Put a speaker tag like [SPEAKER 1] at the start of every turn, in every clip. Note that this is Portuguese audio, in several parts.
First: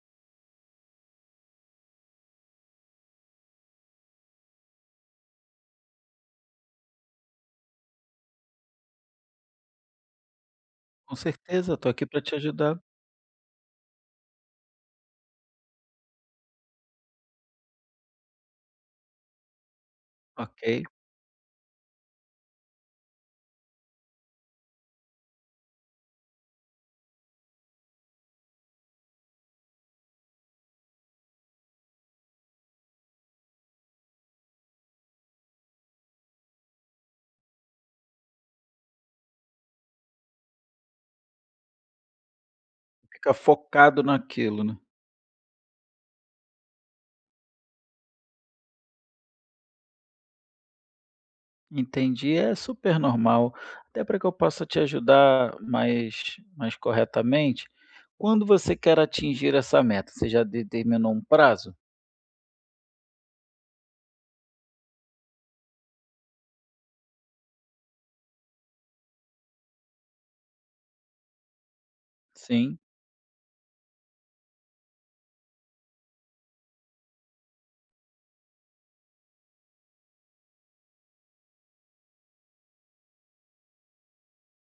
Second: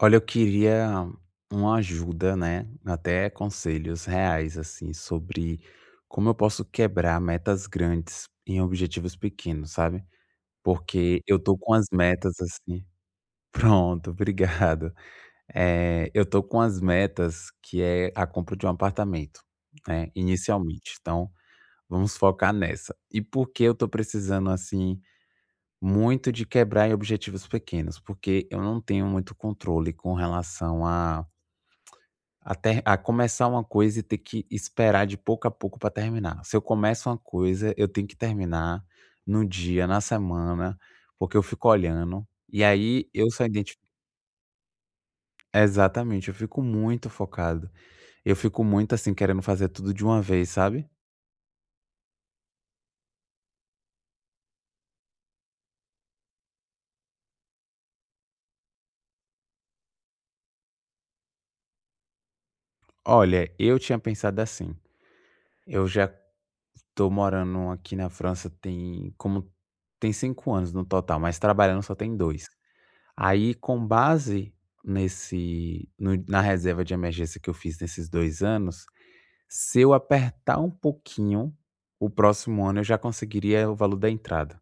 [SPEAKER 1] Olha, eu queria uma ajuda, né? Até conselhos reais, assim, sobre como eu posso quebrar metas grandes em objetivos pequenos, sabe?
[SPEAKER 2] Com
[SPEAKER 1] Porque eu tô com
[SPEAKER 2] certeza,
[SPEAKER 1] as
[SPEAKER 2] estou aqui para
[SPEAKER 1] metas
[SPEAKER 2] te ajudar.
[SPEAKER 1] assim. Pronto, obrigado. É, eu tô com as metas que é a compra de um apartamento, né?
[SPEAKER 2] Ok,
[SPEAKER 1] Inicialmente. Então, vamos focar nessa. E por que eu tô precisando, assim, muito de quebrar em objetivos pequenos? Porque eu não tenho muito controle com relação a ter a começar uma coisa e ter que esperar de pouco a pouco para terminar. Se eu começo uma coisa, eu tenho que terminar no dia, na semana, porque eu fico olhando, e aí eu
[SPEAKER 2] fica
[SPEAKER 1] só identifi
[SPEAKER 2] focado naquilo, né.
[SPEAKER 1] exatamente, eu fico muito focado. Eu fico muito, assim, querendo fazer tudo de uma vez, sabe.
[SPEAKER 2] Entendi, é super normal, até para que eu possa te ajudar mais corretamente. Quando você quer atingir essa meta, você já determinou um prazo?
[SPEAKER 1] Olha, eu tinha pensado assim, eu já tô morando aqui na França tem 5 anos no total, mas trabalhando só tem dois.
[SPEAKER 2] Sim,
[SPEAKER 1] Aí, com base nesse no na reserva de emergência que eu fiz nesses 2 anos, se eu apertar um pouquinho, o próximo ano eu já conseguiria o valor da entrada,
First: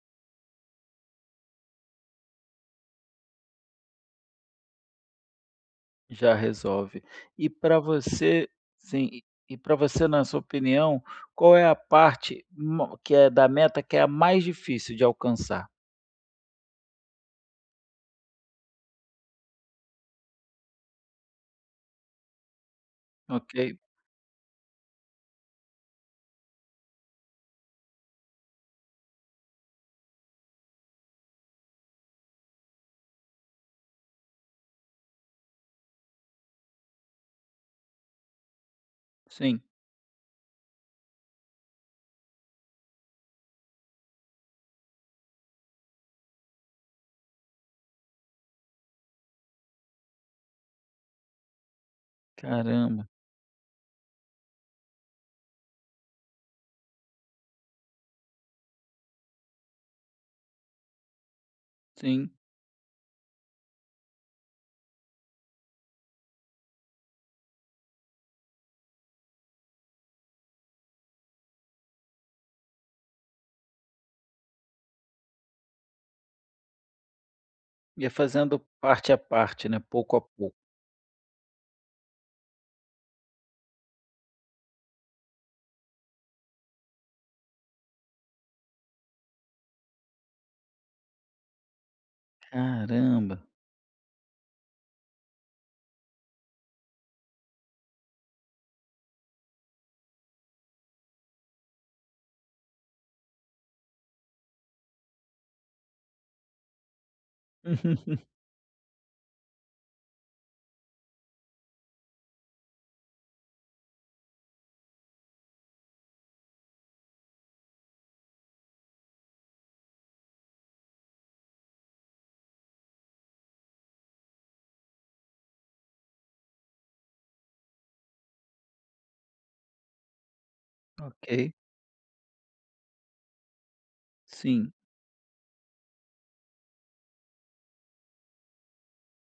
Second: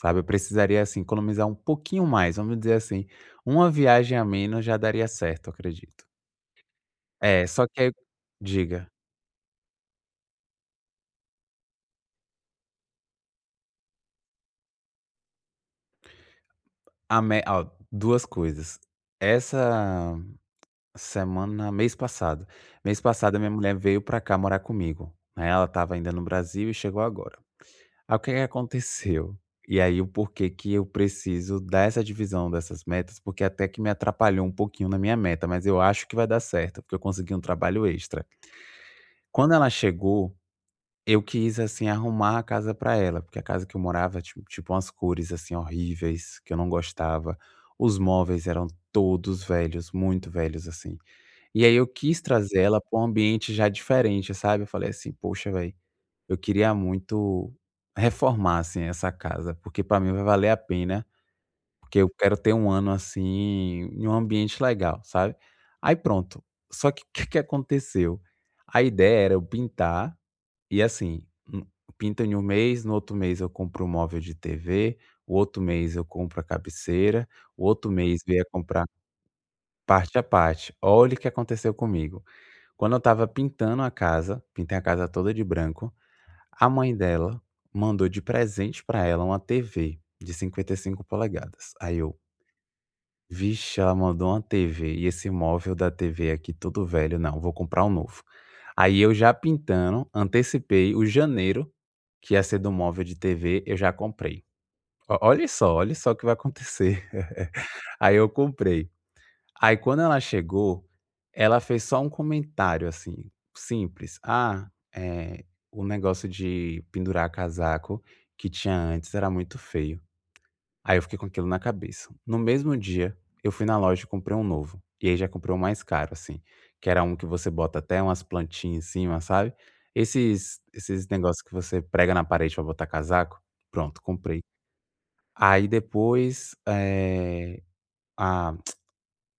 [SPEAKER 1] sabe. Eu precisaria, assim, economizar um pouquinho mais, vamos dizer assim, uma viagem a menos já daria certo, eu acredito.
[SPEAKER 2] já resolve.
[SPEAKER 1] É,
[SPEAKER 2] E
[SPEAKER 1] só que
[SPEAKER 2] para
[SPEAKER 1] aí
[SPEAKER 2] você
[SPEAKER 1] diga.
[SPEAKER 2] sim, e para você, na sua opinião, qual é a parte ma que é da meta que é a mais difícil de alcançar?
[SPEAKER 1] A me Ó, duas coisas. Essa semana mês passado Mês passado a minha
[SPEAKER 2] Ok,
[SPEAKER 1] mulher veio pra cá morar comigo, né, ela estava ainda no Brasil e chegou agora. Aí o que que aconteceu? E aí o porquê que eu preciso dessa divisão dessas metas, porque até que me atrapalhou um pouquinho na minha meta, mas eu acho que vai dar certo, porque eu consegui um trabalho extra. Quando
[SPEAKER 2] sim,
[SPEAKER 1] ela chegou, eu quis assim arrumar a casa para ela, porque a casa que eu morava tipo umas cores assim horríveis que eu não gostava. Os móveis eram todos velhos, muito velhos assim. E aí eu quis trazer ela para um
[SPEAKER 2] caramba,
[SPEAKER 1] ambiente já diferente, sabe. Eu falei assim: "Poxa, velho, eu queria muito reformar, assim, essa casa, porque para mim vai valer a pena, porque eu
[SPEAKER 2] sim.
[SPEAKER 1] quero ter um ano, assim, em um ambiente legal", sabe. Aí pronto, só que o que que aconteceu? A ideia era eu pintar e, assim, hum, pinto em um mês, no outro mês eu compro um móvel de TV, o outro mês eu compro a cabeceira, o outro
[SPEAKER 2] Ia
[SPEAKER 1] mês eu ia
[SPEAKER 2] fazendo
[SPEAKER 1] comprar
[SPEAKER 2] parte a parte, né, pouco
[SPEAKER 1] parte
[SPEAKER 2] a
[SPEAKER 1] a
[SPEAKER 2] pouco.
[SPEAKER 1] parte. Olha o que aconteceu comigo. Quando eu estava pintando a casa, pintei a casa toda de branco, a mãe dela mandou de presente pra ela uma TV de 55 polegadas. Aí eu:
[SPEAKER 2] Caramba.
[SPEAKER 1] "Vixe, ela mandou uma TV e esse móvel da TV aqui todo velho, não, vou comprar um novo". Aí eu já pintando, antecipei o janeiro, que ia ser do móvel de TV, eu já comprei. O olhe só o que vai acontecer. Aí eu comprei. Aí quando ela chegou, ela fez só um comentário, assim, simples: "Ah, eh, o negócio de pendurar casaco que tinha antes era muito feio". Aí eu fiquei com aquilo na cabeça. No mesmo dia, eu fui na loja e comprei um novo, e aí já comprei o mais caro, assim, que era um que você bota até umas plantinhas em cima, sabe? Esses negócios que
[SPEAKER 2] Ok,
[SPEAKER 1] você prega na parede pra botar casaco. Pronto, comprei.
[SPEAKER 2] sim.
[SPEAKER 1] Aí depois, eh, a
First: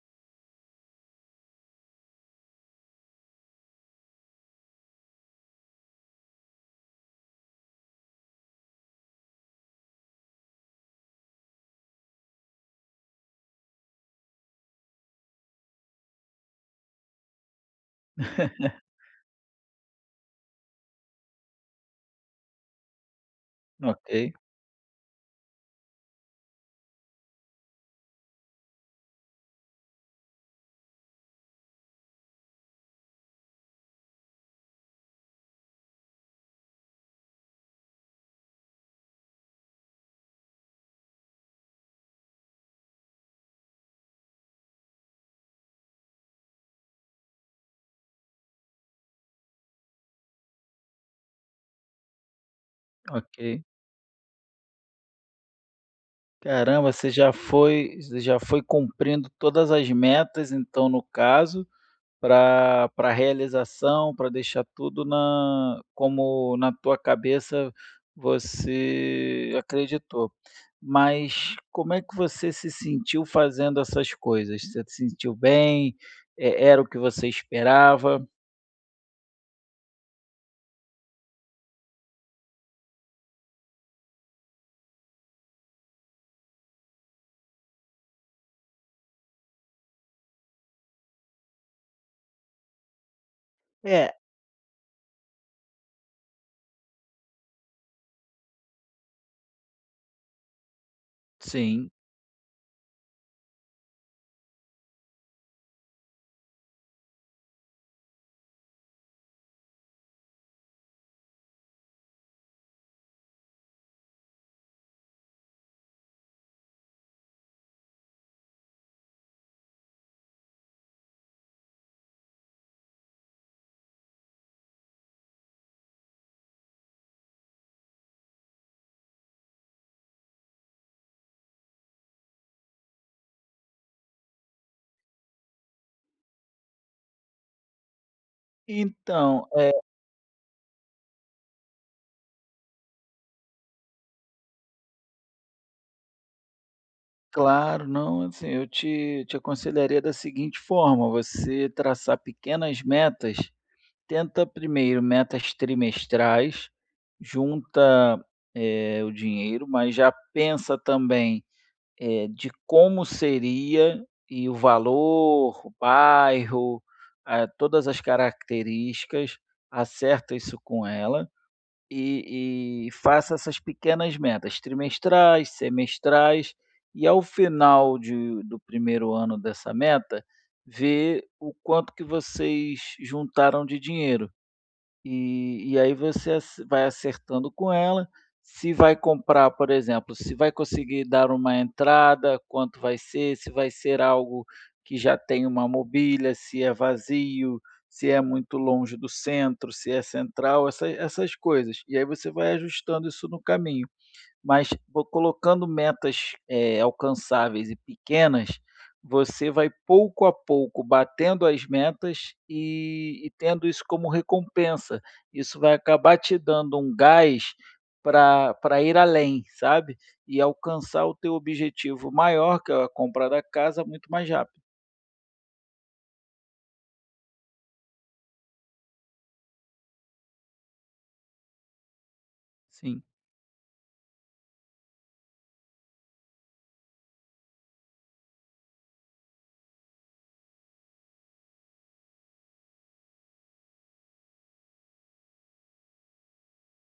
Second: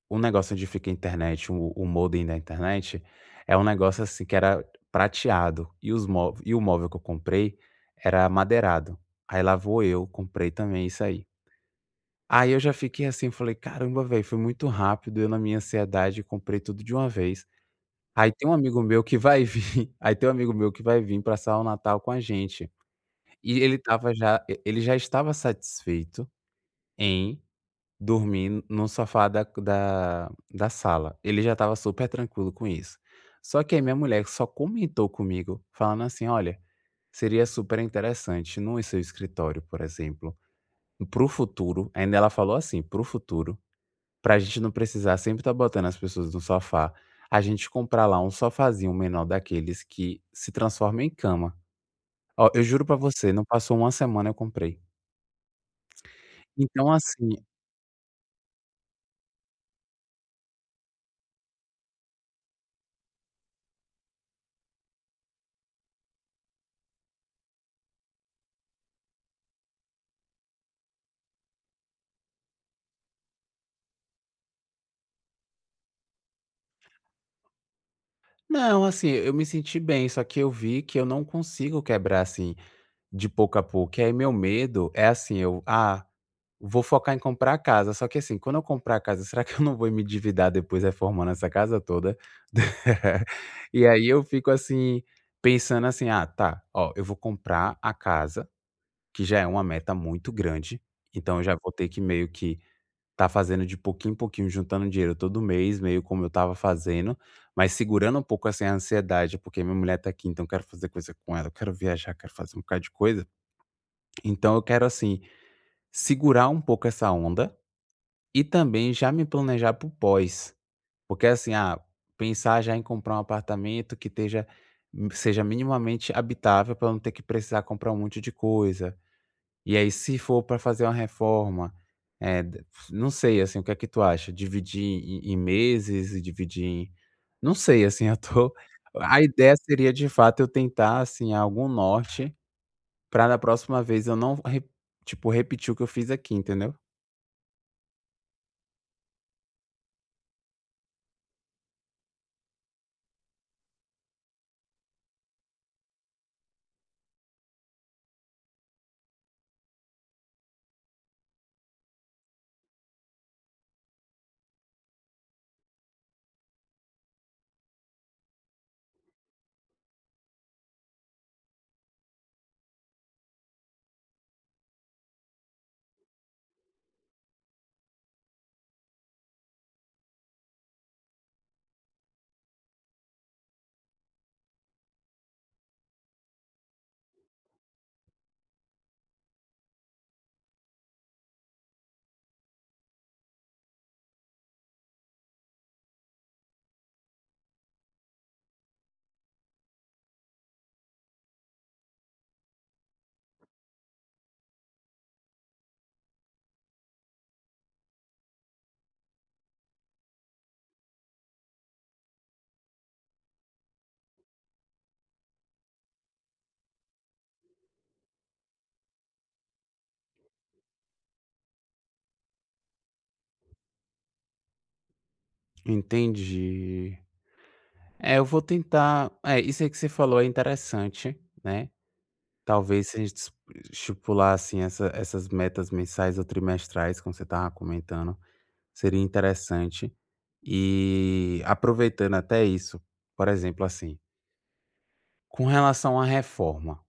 [SPEAKER 1] o negócio onde fica a internet, o modem da internet, é um negócio, assim, que era prateado e os mó e o móvel que eu comprei era madeirado. Aí lá vou eu, comprei também isso aí. Aí eu já fiquei assim, falei: "Caramba, velho, foi muito rápido, eu na minha ansiedade comprei tudo de uma vez". Aí tem um amigo meu que vai vir aí tem um amigo meu que vai vir passar o Natal com a gente,
[SPEAKER 2] Ok,
[SPEAKER 1] e ele já estava satisfeito em Dormi no sofá da sala. Ele já estava super tranquilo com isso. Só que aí minha mulher só comentou comigo, falando assim: "Olha, seria super interessante no seu escritório, por exemplo, para o futuro" ainda ela falou assim: "Para o futuro, para a gente não precisar sempre estar botando as pessoas no sofá, a gente comprar lá um sofazinho menor daqueles que se transforma em cama". Ó, eu juro pra você, não
[SPEAKER 2] ok.
[SPEAKER 1] passou uma semana eu comprei. Então
[SPEAKER 2] Caramba, você
[SPEAKER 1] assim
[SPEAKER 2] já foi você já foi cumprindo todas as metas, então, no caso, para realização, para deixar tudo na como na tua cabeça você acreditou. Mas como é que você se sentiu fazendo essas coisas? Você se sentiu bem? E era o que você esperava?
[SPEAKER 1] Não, assim, eu me senti bem, só que eu vi que eu não consigo quebrar, assim, de pouco a pouco. E aí meu medo é assim, eu, ah, vou focar em comprar a casa. Só que assim, quando eu comprar a casa, será que eu não vou me endividar depois reformando essa casa toda? E aí
[SPEAKER 2] É,
[SPEAKER 1] eu fico assim, pensando assim, ah, tá, ó, eu vou comprar a casa, que já é uma meta muito grande, então eu já vou ter
[SPEAKER 2] sim.
[SPEAKER 1] que meio que tá fazendo de pouquinho em pouquinho, juntando dinheiro todo mês, meio como eu tava fazendo, mas segurando um pouco, assim, a ansiedade, porque minha mulher tá aqui, então eu quero fazer coisa com ela, eu quero viajar, quero fazer um bocado de coisa. Então eu quero, assim, segurar um pouco essa onda e também já me planejar para pós. Porque assim, ah, pensar já em comprar um apartamento que esteja seja minimamente habitável para não ter que precisar comprar um monte de coisa. E aí se for para fazer uma reforma, eh, d não sei, assim, o que é que tu acha? Dividir em meses e dividir em não sei, assim, eu tô a
[SPEAKER 2] Então,
[SPEAKER 1] ideia
[SPEAKER 2] é
[SPEAKER 1] seria de fato eu tentar, assim, algum norte para da próxima vez eu não re tipo, repetir o que eu fiz aqui, entendeu?
[SPEAKER 2] claro, não, assim, te aconselharia da seguinte forma: você traçar pequenas metas, tenta primeiro metas trimestrais, junta o dinheiro, mas já pensa também de como seria e o valor, o bairro, ah, todas as características, acerta isso com ela. E faça essas pequenas metas trimestrais, semestrais e ao final de do primeiro ano dessa meta, ver o quanto que vocês juntaram de dinheiro. E aí você ace vai acertando com ela, se vai comprar, por exemplo, se vai conseguir dar uma entrada, quanto vai ser, se vai ser algo que já tem uma mobília, se é vazio, se é muito longe do centro, se é central, essas coisas. E aí você vai ajustando isso no caminho. Mas vo colocando metas, alcançáveis e pequenas, você vai pouco a pouco batendo as metas e tendo isso como recompensa. Isso vai acabar te dando um gás para pra ir além, sabe, e alcançar o teu objetivo maior, que é a compra da casa, muito mais rápido.
[SPEAKER 1] Entendi. É, eu vou tentar é, isso aí que você falou é interessante, né, talvez se a
[SPEAKER 2] Sim,
[SPEAKER 1] gente es estipular, assim, essas metas mensais ou trimestrais, como você estava comentando seria interessante. E aproveitando até isso, por exemplo, assim, com relação à reforma,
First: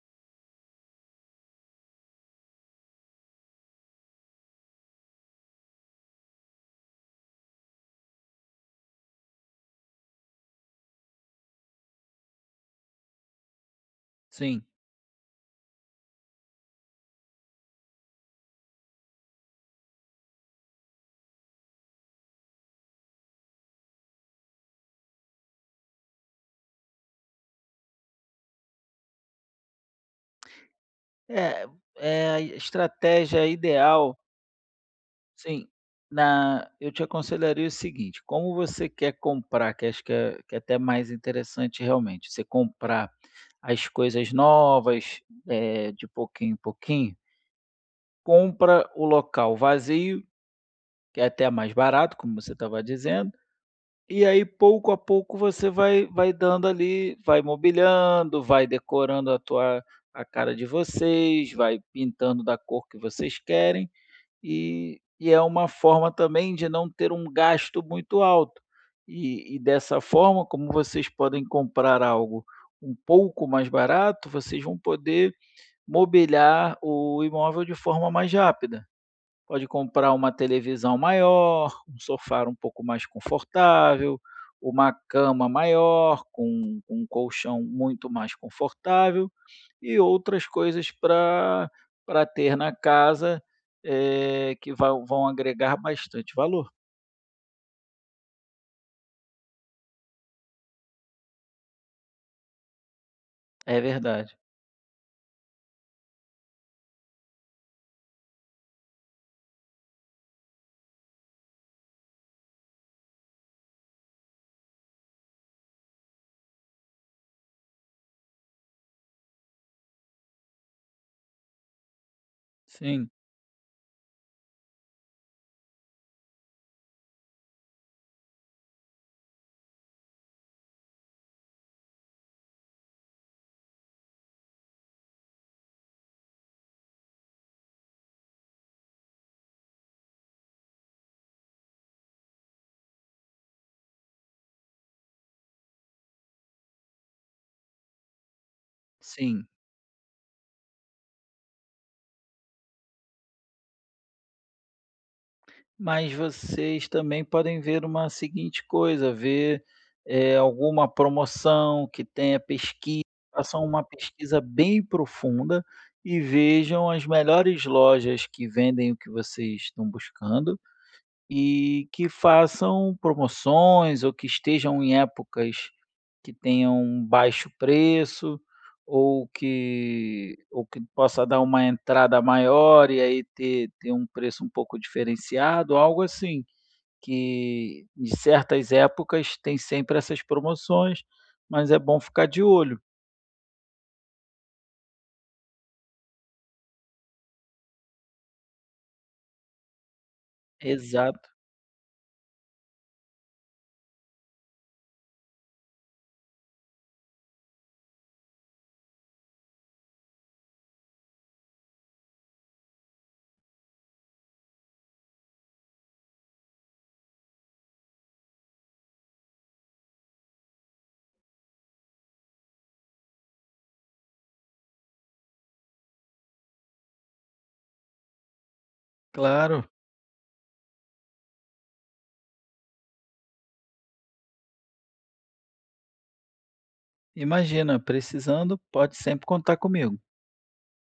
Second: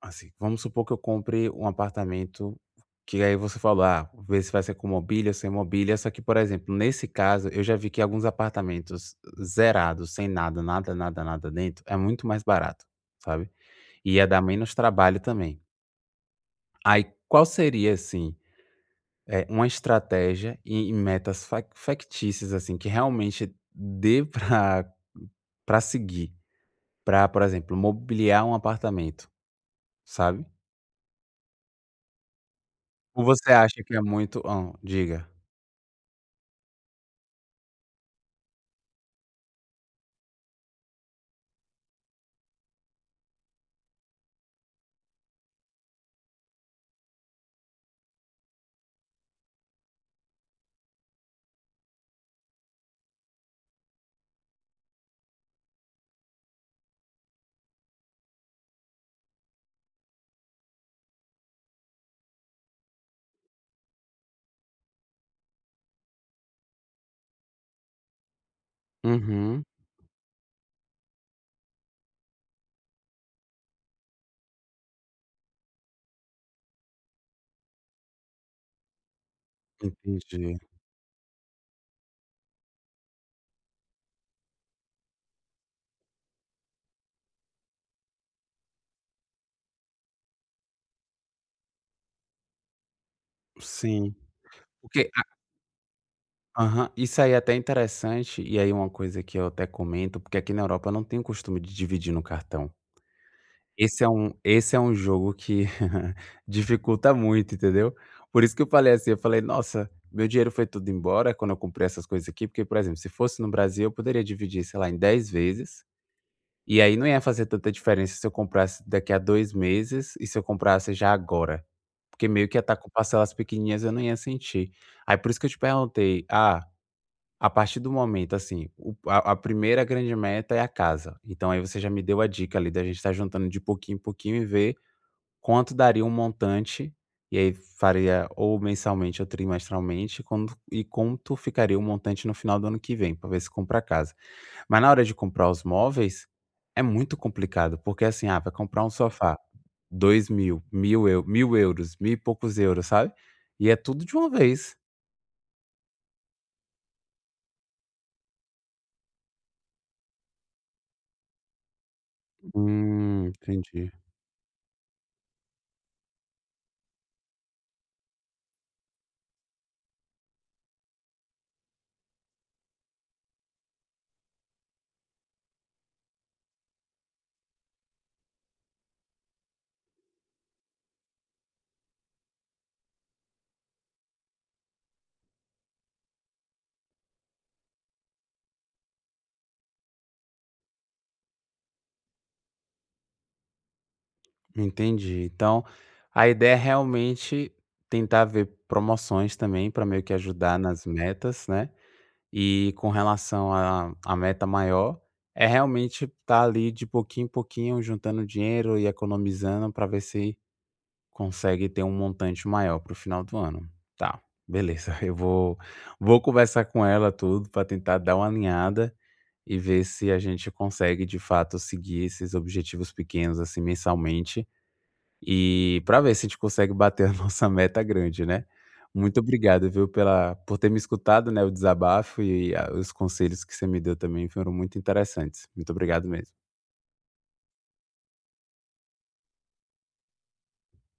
[SPEAKER 1] assim, vamos supor que eu compre um apartamento que aí você falou, ah, ver se vai ser com mobília, ou sem mobília. Só que, por exemplo, nesse caso, eu já vi que alguns apartamentos zerados, sem nada, nada, nada, nada dentro, é muito mais barato, sabe? E ia dar
[SPEAKER 2] sim.
[SPEAKER 1] menos trabalho também. Aí, qual seria, assim, é, uma estratégia e metas factícias, assim, que realmente dê para para seguir, para por exemplo, mobiliar um apartamento, sabe.
[SPEAKER 2] É, a
[SPEAKER 1] Ou
[SPEAKER 2] estratégia
[SPEAKER 1] você acha que é
[SPEAKER 2] ideal.
[SPEAKER 1] muito diga.
[SPEAKER 2] Sim, na eu te aconselharia o seguinte, como você quer comprar, que acho que é até mais interessante realmente, você comprar as coisas novas, de pouquinho em pouquinho, compra o local vazio, que é até mais barato, como você estava dizendo, e aí pouco a pouco você vai dando ali, vai mobiliando, vai decorando a cara de vocês, vai pintando da cor que vocês querem, e é uma forma também de não ter um gasto muito alto. E
[SPEAKER 1] Uhum,
[SPEAKER 2] dessa forma, como vocês podem comprar algo um pouco mais barato, vocês vão poder mobiliar o imóvel de forma mais rápida. Pode comprar uma
[SPEAKER 1] entendi.
[SPEAKER 2] televisão maior, um sofá um pouco mais confortável, uma cama maior, com um colchão muito mais confortável e outras coisas para ter na casa,
[SPEAKER 1] Sim,
[SPEAKER 2] que vão
[SPEAKER 1] porque a
[SPEAKER 2] vão agregar bastante valor.
[SPEAKER 1] aham, isso aí é até interessante, e aí uma coisa que eu até comento, porque aqui na Europa eu não tenho o costume de dividir no cartão.
[SPEAKER 2] É
[SPEAKER 1] Esse é um
[SPEAKER 2] verdade.
[SPEAKER 1] esse é um jogo que dificulta muito, entendeu? Por isso que eu falei assim, eu falei: "Nossa, meu dinheiro foi tudo embora quando eu comprei essas coisas aqui", porque, por exemplo, se fosse no Brasil, eu poderia dividir, sei lá, em 10 vezes, e aí não ia fazer tanta diferença se eu comprasse daqui a 2 meses e se eu comprasse já agora, porque meio que ia estar com
[SPEAKER 2] Sim,
[SPEAKER 1] parcelas pequenininhas, eu não ia sentir. Aí por isso que eu te perguntei: "Ah, a partir do momento, assim, o a primeira grande meta é a casa", então aí você já me deu a dica ali da gente estar juntando de pouquinho em pouquinho e ver quanto daria um montante, e aí faria ou mensalmente ou trimestralmente, quando e quanto ficaria o montante no final do ano que vem, para ver se compra a casa. Mas na hora de comprar os móveis, é muito complicado, porque assim, ah, vai comprar um sofá,
[SPEAKER 2] sim.
[SPEAKER 1] 2.000, mil mil, eu 1.000€, 1.000 e poucos euros, sabe. E é tudo de uma vez.
[SPEAKER 2] Mas vocês também podem ver uma seguinte coisa, ver, alguma promoção que tenha pesquisa,
[SPEAKER 1] Hum,
[SPEAKER 2] façam uma
[SPEAKER 1] entendi,
[SPEAKER 2] pesquisa bem profunda e vejam as melhores lojas que vendem o que vocês estão buscando e que façam promoções ou que estejam em épocas que tenham um baixo preço ou que possa dar uma entrada maior e aí ter um preço um pouco diferenciado, algo assim, que em certas épocas tem sempre essas promoções, mas é bom ficar de olho.
[SPEAKER 1] entendi. Então, a ideia é realmente tentar ver promoções também para meio que ajudar nas
[SPEAKER 2] Exato,
[SPEAKER 1] metas, né. E com relação à meta maior, é realmente estar ali de pouquinho em pouquinho, juntando dinheiro e economizando para ver se consegue ter um montante maior para o final do ano. Tá, beleza. Vou conversar com ela tudo para tentar dar uma alinhada e ver se a gente consegue de fato seguir esses objetivos pequenos assim mensalmente e para ver se a gente consegue bater a nossa meta grande, né. Muito
[SPEAKER 2] claro.
[SPEAKER 1] obrigado, viu, pela por ter me escutado, né, o desabafo e a os conselhos que você me deu também foram muito interessantes. Muito obrigado mesmo.
[SPEAKER 2] Imagina, precisando, pode sempre contar comigo.